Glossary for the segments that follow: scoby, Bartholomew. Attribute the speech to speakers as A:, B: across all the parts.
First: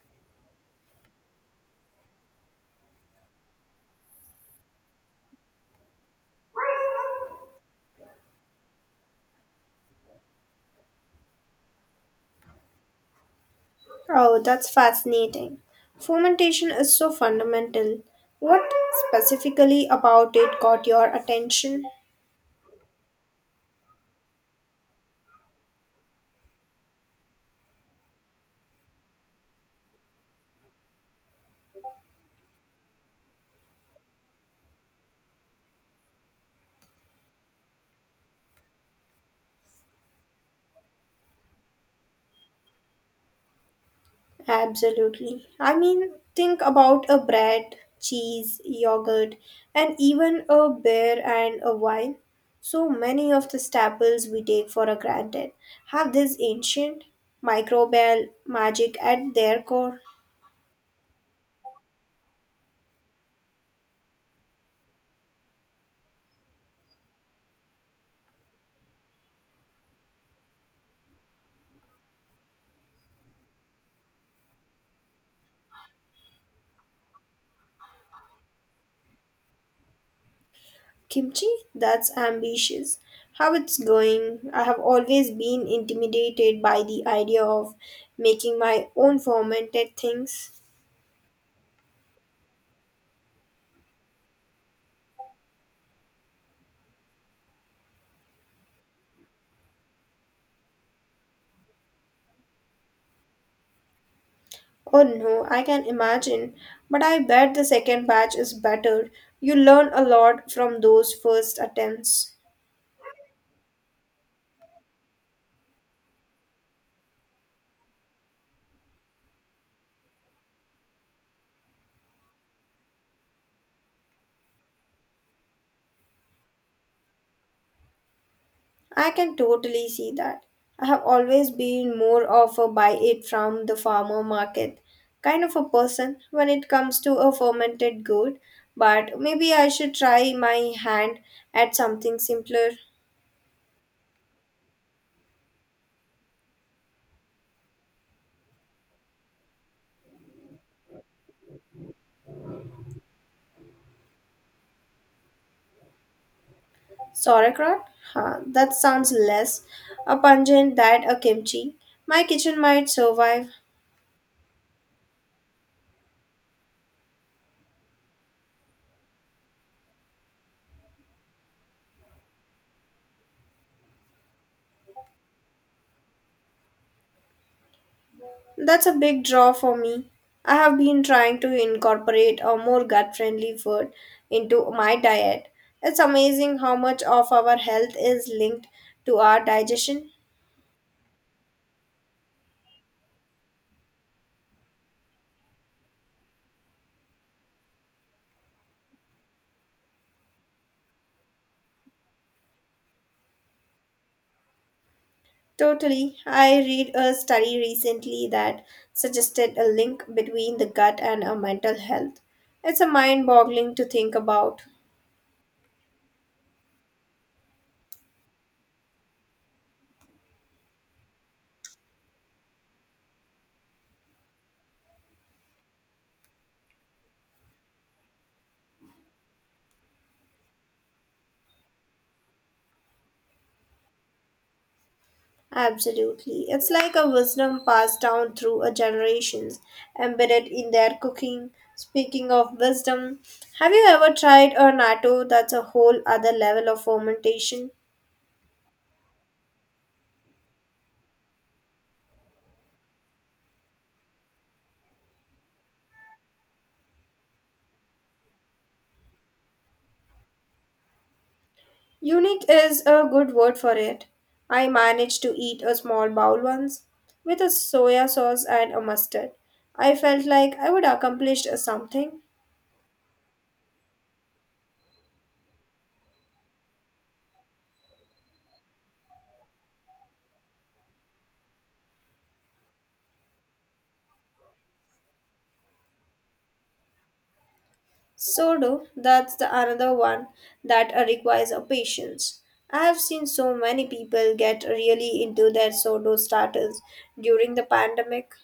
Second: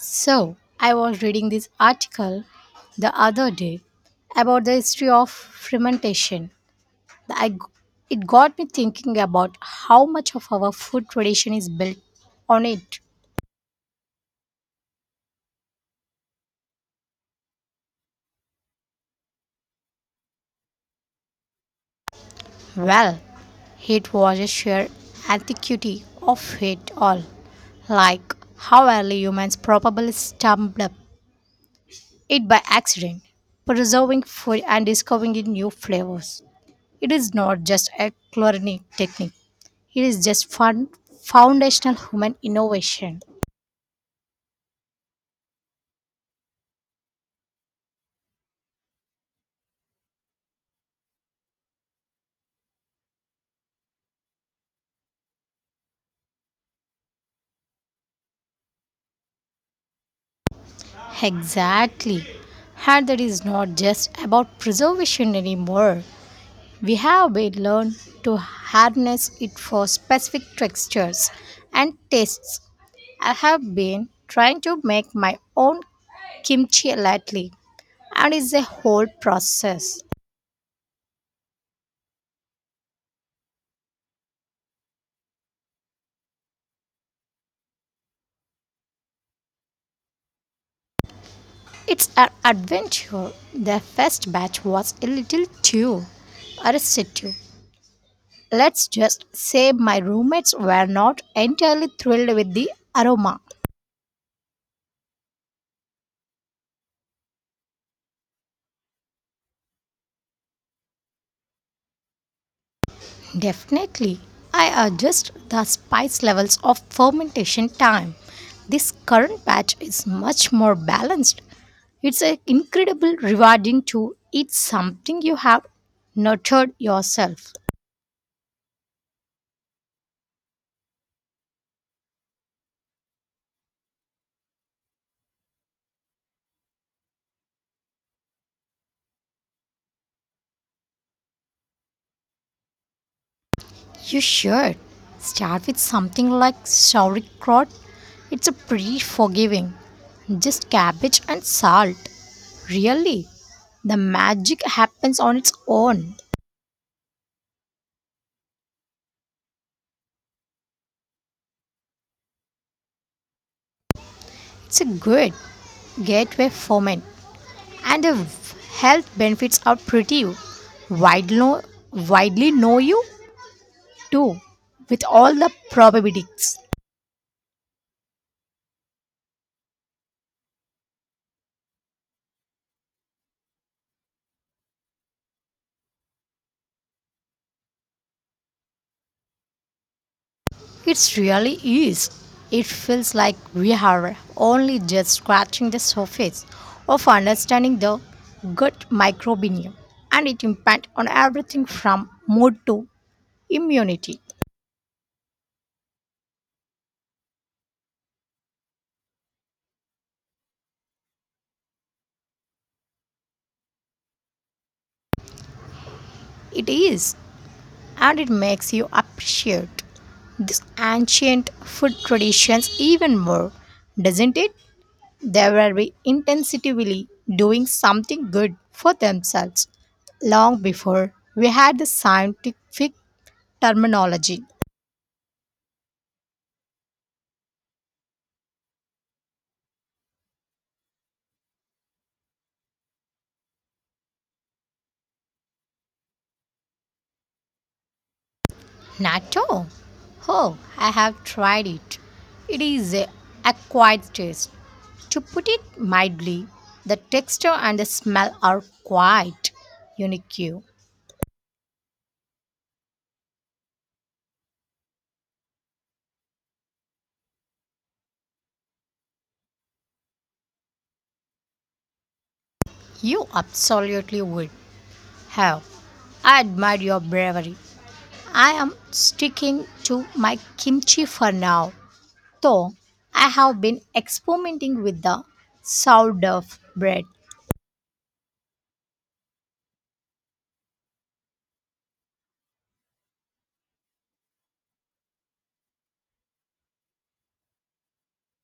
A: So, I was reading this article the other day about the history of fermentation. I, g- it got me thinking about how much of our food tradition is built on it.
B: Oh, that's fascinating. Fermentation is so fundamental. What specifically about it got your attention?
A: Well, it was a sheer antiquity of it all, like how early humans probably stumbled up it by accident, preserving food and discovering new flavors. It is not just a chlorinic technique. It is just fun, foundational human innovation.
B: Absolutely. I mean, think about a bread, cheese, yogurt, and even a beer and a wine. So many of the staples we take for granted have this ancient microbial magic at their core.
A: Exactly. And that is not just about preservation anymore. We have been learned to harness it for specific textures and tastes. I have been trying to make my own kimchi lately, and it's a whole process.
B: Kimchi? That's ambitious. How it's going? I have always been intimidated by the idea of making my own fermented things.
A: It's an adventure. The first batch was a little too arrested. Let's just say my roommates were not entirely thrilled with the aroma.
B: Oh no, I can imagine. But I bet the second batch is better. You learn a lot from those first attempts.
A: Definitely, I adjust the spice levels of fermentation time. This current batch is much more balanced. It's a incredible rewarding to eat something you have nurtured yourself.
B: I can totally see that. I have always been more of a buy it from the farmer market kind of a person when it comes to a fermented good, but maybe I should try my hand at something simpler.
A: You should start with something like sauerkraut. It's a pretty forgiving. Just cabbage and salt. Really, the magic happens on its own.
B: Sauerkraut? Huh, that sounds less a pungent than a kimchi. My kitchen might survive.
A: It's a good gateway ferment, and the health benefits are pretty widely, widely know you too, with all the probabilities.
B: That's a big draw for me. I have been trying to incorporate a more gut friendly food into my diet. It's amazing how much of our health is linked to our digestion.
A: It really is. It feels like we are only just scratching the surface of understanding the gut microbiome and its impact on everything from mood to immunity.
B: Totally. I read a study recently that suggested a link between the gut and our mental health. It's a mind boggling to think about.
A: It is, and it makes you appreciate these ancient food traditions even more, doesn't it? They were very intensively doing something good for themselves long before we had the scientific terminology.
B: Absolutely. It's like a wisdom passed down through a generations, embedded in their cooking. Speaking of wisdom, have you ever tried a natto that's a whole other level of fermentation?
A: Natto? Oh, I have tried it. It is a acquired taste. To put it mildly, the texture and the smell are quite unique.
B: Unique is a good word for it. I managed to eat a small bowl once with a soya sauce and a mustard. I felt like I would accomplish something.
A: You absolutely would have. I admire your bravery. I am sticking to my kimchi for now, though I have been experimenting with the sourdough bread.
B: So do that's the another one that requires a patience. I have seen so many people get really into their sourdough starters during the pandemic.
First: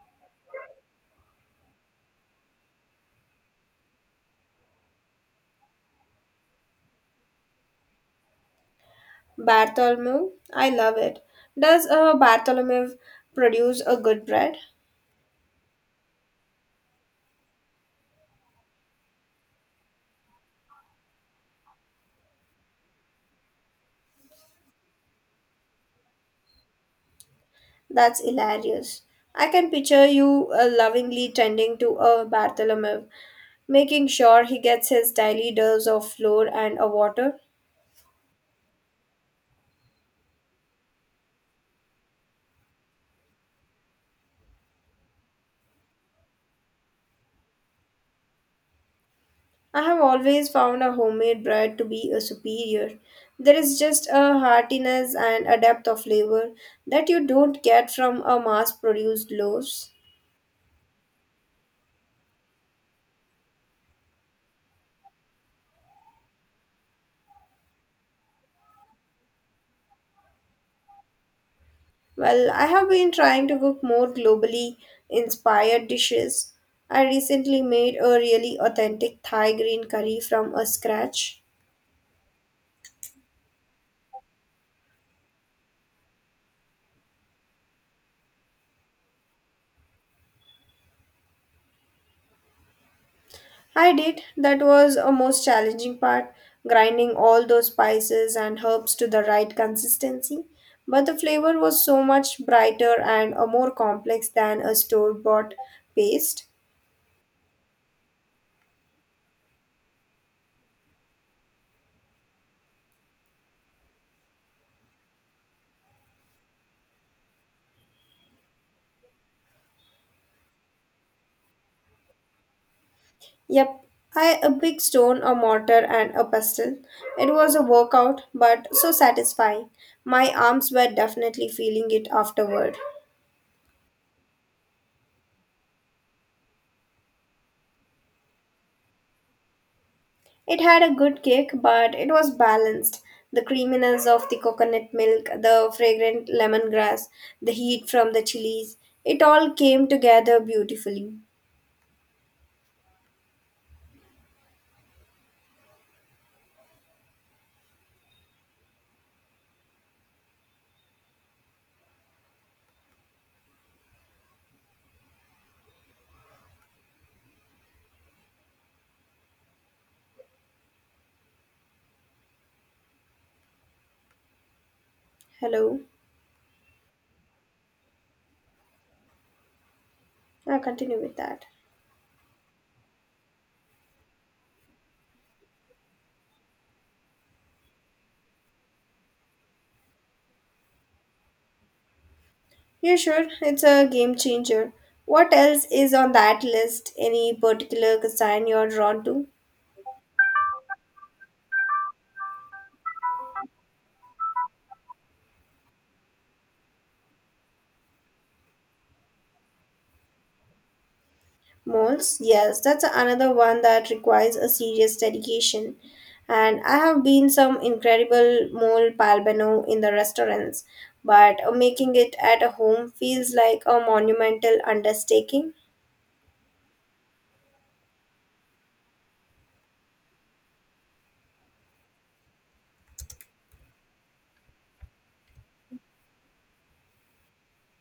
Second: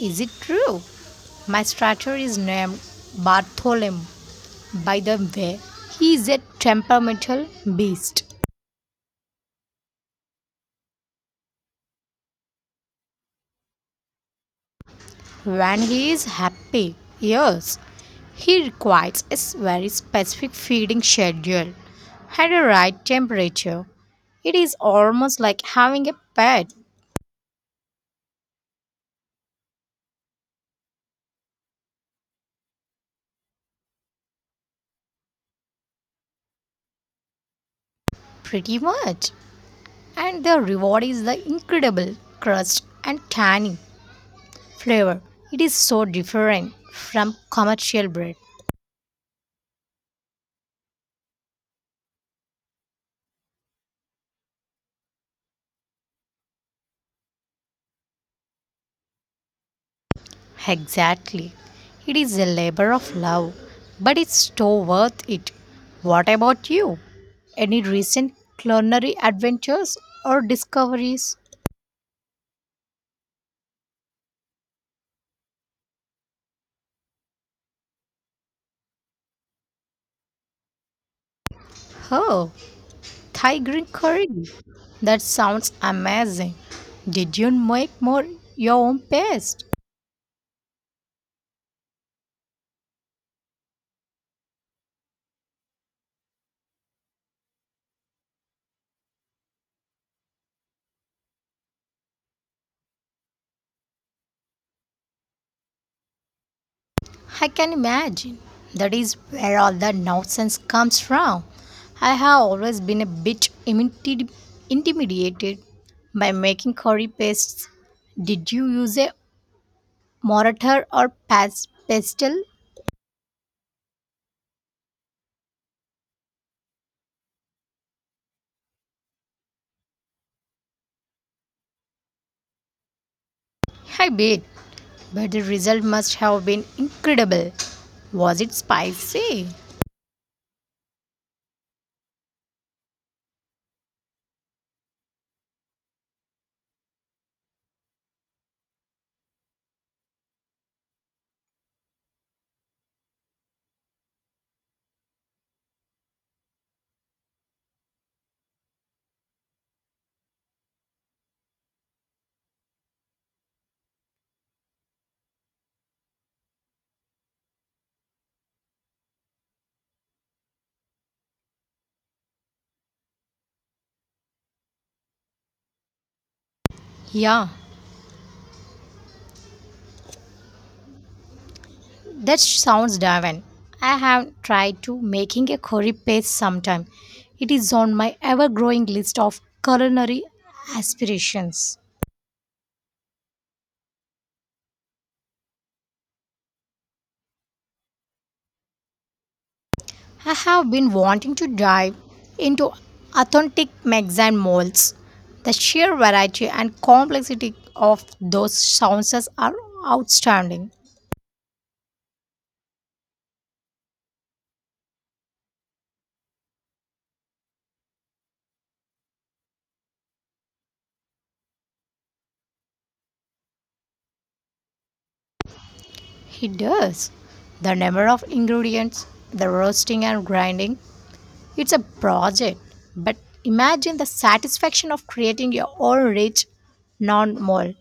A: Is it true? My stranger is named Bartholomew. By the way, he is a temperamental beast.
B: Bartholomew, I love it. Does a Bartholomew produce a good bread?
A: When he is happy, yes, he requires a very specific feeding schedule and a right temperature. It is almost like having a pet,
B: That's hilarious. I can picture you lovingly tending to a Bartholomew, making sure he gets his daily dose of flour and a water.
A: pretty much. And the reward is the incredible crust and tangy flavor. It is so different from commercial bread.
B: I have always found a homemade bread to be a superior. There is just a heartiness and a depth of flavor that you don't get from a mass-produced loaves.
A: Exactly. It is a labor of love, but it's so worth it. What about you? Any recent culinary adventures or discoveries?
B: Well, I have been trying to cook more globally inspired dishes. I recently made a really authentic Thai green curry from a scratch.
A: Oh, Thai green curry. That sounds amazing. Did you make more your own paste?
B: I did. That was a most challenging part, grinding all those spices and herbs to the right consistency. But the flavor was so much brighter and a more complex than a store bought paste.
A: I can imagine. That is where all the nonsense comes from. I have always been a bit intimidated by making curry pastes. Did you use a mortar or pestle?
B: Yep, I a big stone, a mortar, and a pestle. It was a workout, but so satisfying. My arms were definitely feeling it afterward.
A: I did, but the result must have been incredible. Was it spicy?
B: It had a good kick, but it was balanced. The creaminess of the coconut milk, the fragrant lemongrass, the heat from the chilies, it all came together beautifully. Hello,
A: Yeah,
B: I'll continue with that.
A: that sounds divine. I have tried to making a curry paste sometime. It is on my ever-growing list of culinary aspirations.
B: Yeah, sure, it's a game changer. What else is on that list? Any particular cuisine you're drawn to?
A: I have been wanting to dive into authentic Mexican molds. The sheer variety and complexity of those sauces are outstanding.
B: Moles, yes, that's another one that requires a serious dedication. And I have been some incredible mole palbano in the restaurants, but making it at home feels like a monumental undertaking.
A: It does. The number of ingredients, the roasting and grinding, it's a project, but imagine the satisfaction of creating your own rich non mall.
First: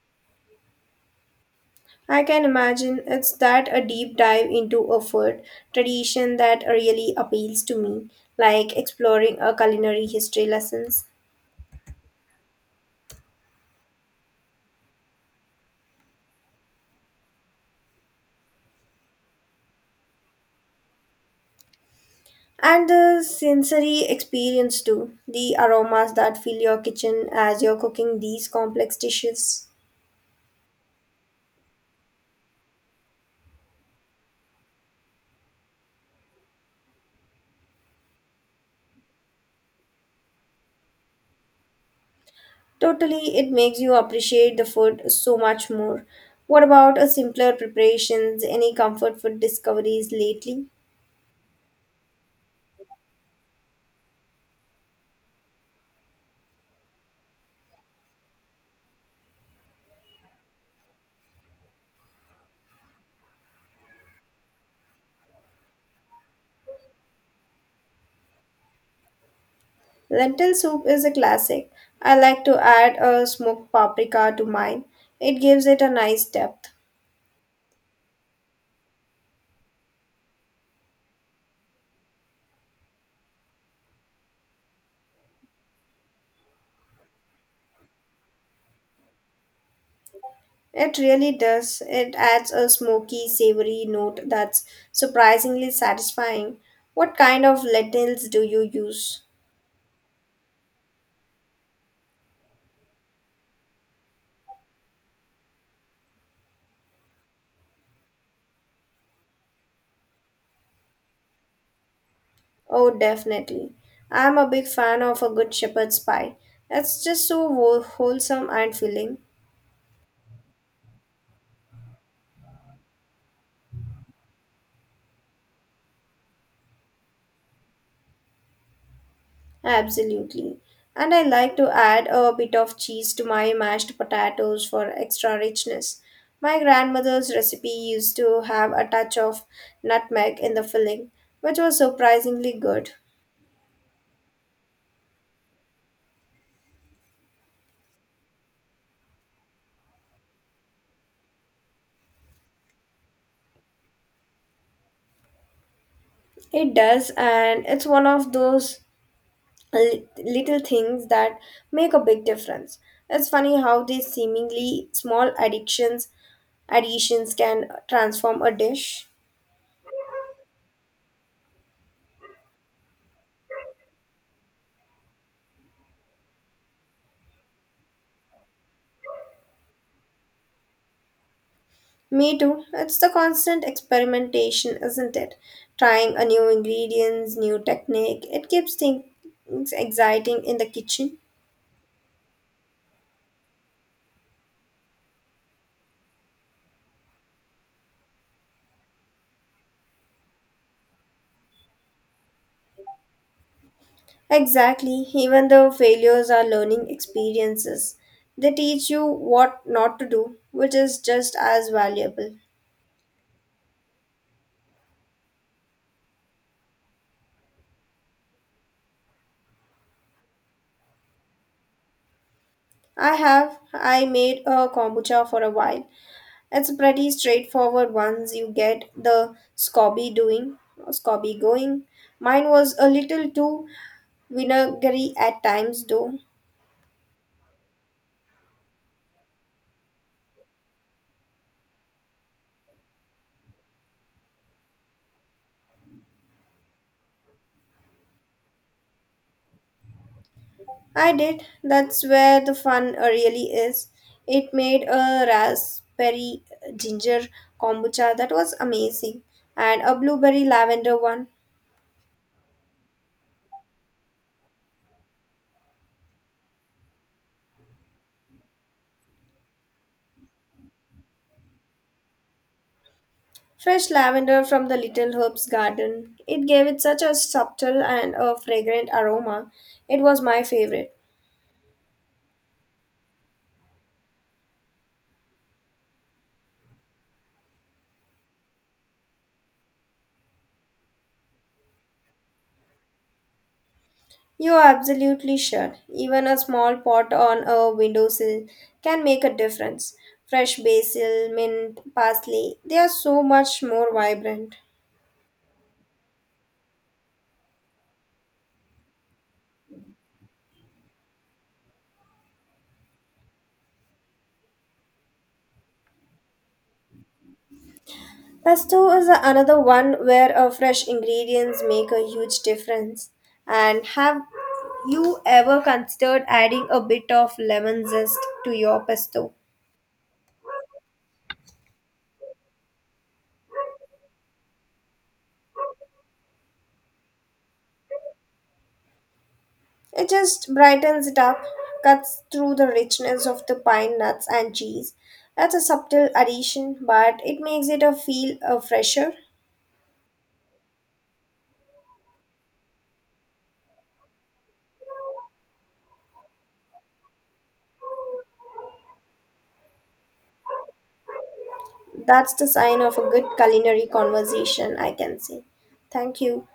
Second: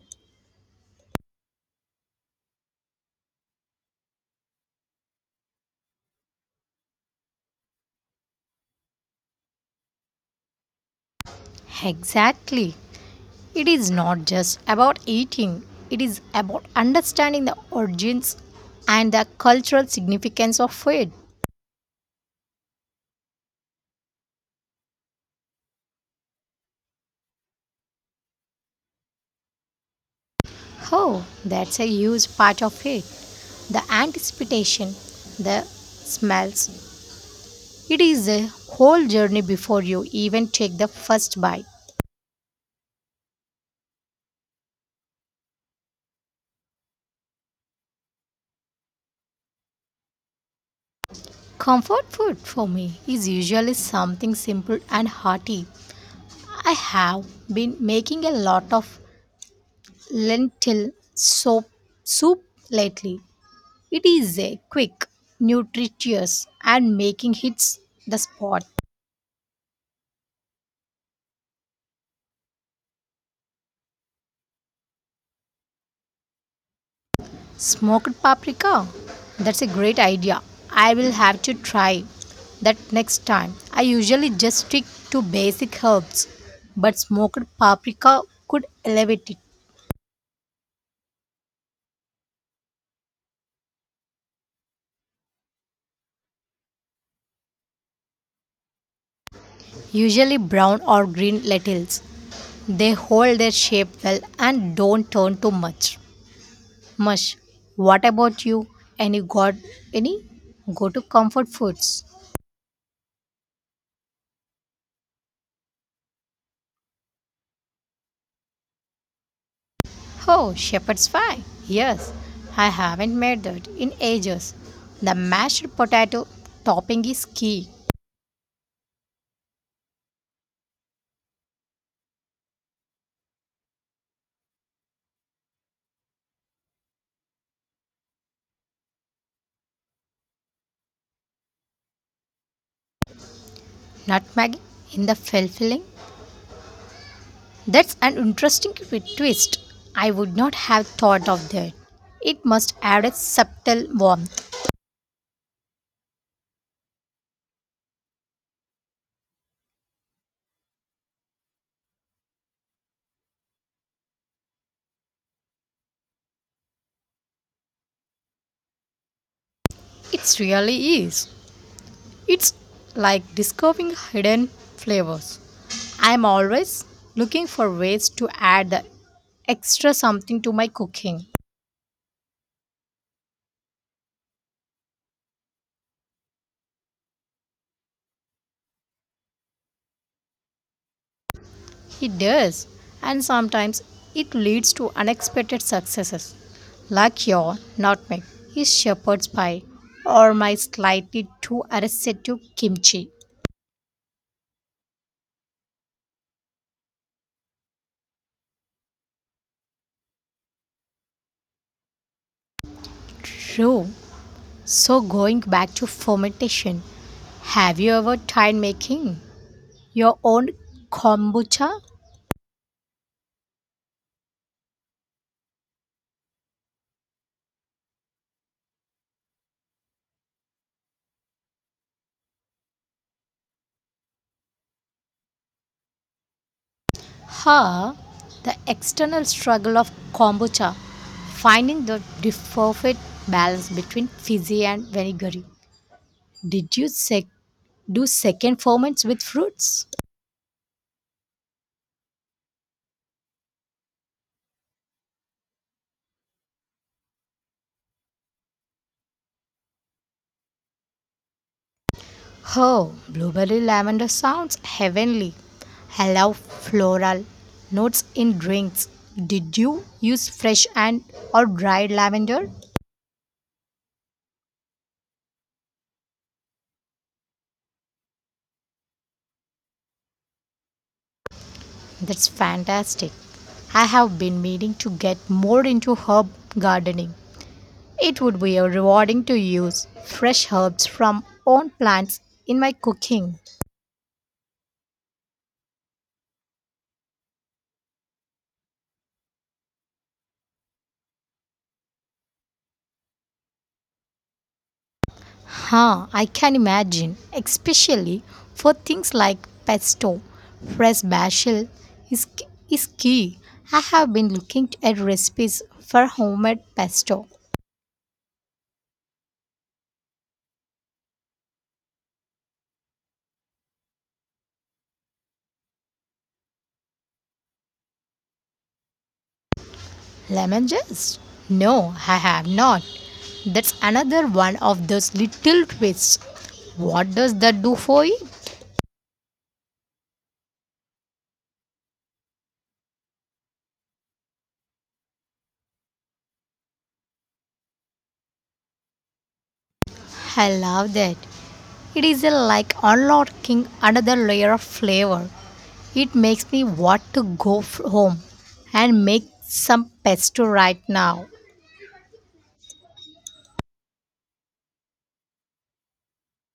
B: I can imagine it's that a deep dive into a food tradition that really appeals to me, like exploring a culinary history lessons.
A: Exactly. It is not just about eating, it is about understanding the origins and the cultural significance of food.
B: And the sensory experience too. The aromas that fill your kitchen as you're cooking these complex dishes.
A: Oh, that's a huge part of it. The anticipation, the smells. It is a whole journey before you even take the first bite.
B: Totally, it makes you appreciate the food so much more. What about a simpler preparations? Any comfort food discoveries lately?
A: Comfort food for me is usually something simple and hearty. I have been making a lot of lentil soup lately. It is a quick, nutritious and making hits the spot.
B: Lentil soup is a classic. I like to add a smoked paprika to mine. It gives it a nice depth.
A: Smoked paprika. That's a great idea. I will have to try that next time. I usually just stick to basic herbs, but smoked paprika could elevate it.
B: It really does. It adds a smoky, savory note that's surprisingly satisfying. What kind of lentils do you use?
A: Usually brown or green lentils. They hold their shape well and don't turn too much. Mush, what about you? Any got any? Go to comfort foods.
B: Oh, definitely. I'm a big fan of a good shepherd's pie. It's just so wholesome and filling.
A: Oh, shepherd's pie. Yes, I haven't made that in ages. The mashed potato topping is key.
B: Absolutely. And I like to add a bit of cheese to my mashed potatoes for extra richness. My grandmother's recipe used to have a touch of nutmeg in the filling, which was surprisingly good.
A: Nutmeg in the filling. That's an interesting twist. I would not have thought of that. It must add a subtle warmth.
B: It does, and it's one of those little things that make a big difference. It's funny how these seemingly small addictions additions can transform a dish.
A: It really is. It's like discovering hidden flavors. I'm always looking for ways to add the extra something to my cooking.
B: Me too. It's the constant experimentation, isn't it? Trying a new ingredients, new technique. It keeps things exciting in the kitchen.
A: It does, and sometimes it leads to unexpected successes, like your nutmeg, his shepherd's pie, or my slightly too arrested kimchi.
B: Exactly. Even though failures are learning experiences, they teach you what not to do, which is just as valuable.
A: True. So going back to fermentation, have you ever tried making your own kombucha?
B: I have. I made a kombucha for a while. It's pretty straightforward once you get the scoby going. Mine was a little too vinegary at times though.
A: Here, the external struggle of kombucha, finding the perfect balance between fizzy and vinegary. Did you do second ferments with fruits?
B: I did. That's where the fun really is. It made a raspberry ginger kombucha that was amazing and a blueberry lavender one.
A: Oh, blueberry lavender sounds heavenly. Allow floral notes in drinks. Did you use fresh and or dried lavender?
B: Fresh lavender from the little herb's garden. It gave it such a subtle and a fragrant aroma. It was my favorite.
A: That's fantastic. I have been meaning to get more into herb gardening. It would be rewarding to use fresh herbs from own plants in my cooking.
B: You are absolutely sure. Even a small pot on a windowsill can make a difference. Fresh basil, mint, parsley, they are so much more vibrant.
A: Huh, I can imagine, especially for things like pesto. Fresh basil is, is key. I have been looking at recipes for homemade pesto.
B: Pesto is another one where fresh ingredients make a huge difference. And have you ever considered adding a bit of lemon zest to your pesto?
A: Lemon zest? No, I have not. That's another one of those little twists. What does that do for you?
B: It just brightens it up, cuts through the richness of the pine nuts and cheese. That's a subtle addition, but it makes it a feel a fresher.
A: I love that. It is a like unlocking another layer of flavor. It makes me want to go home and make some pesto right now.
B: That's the sign of a good culinary conversation, I can say. Thank you.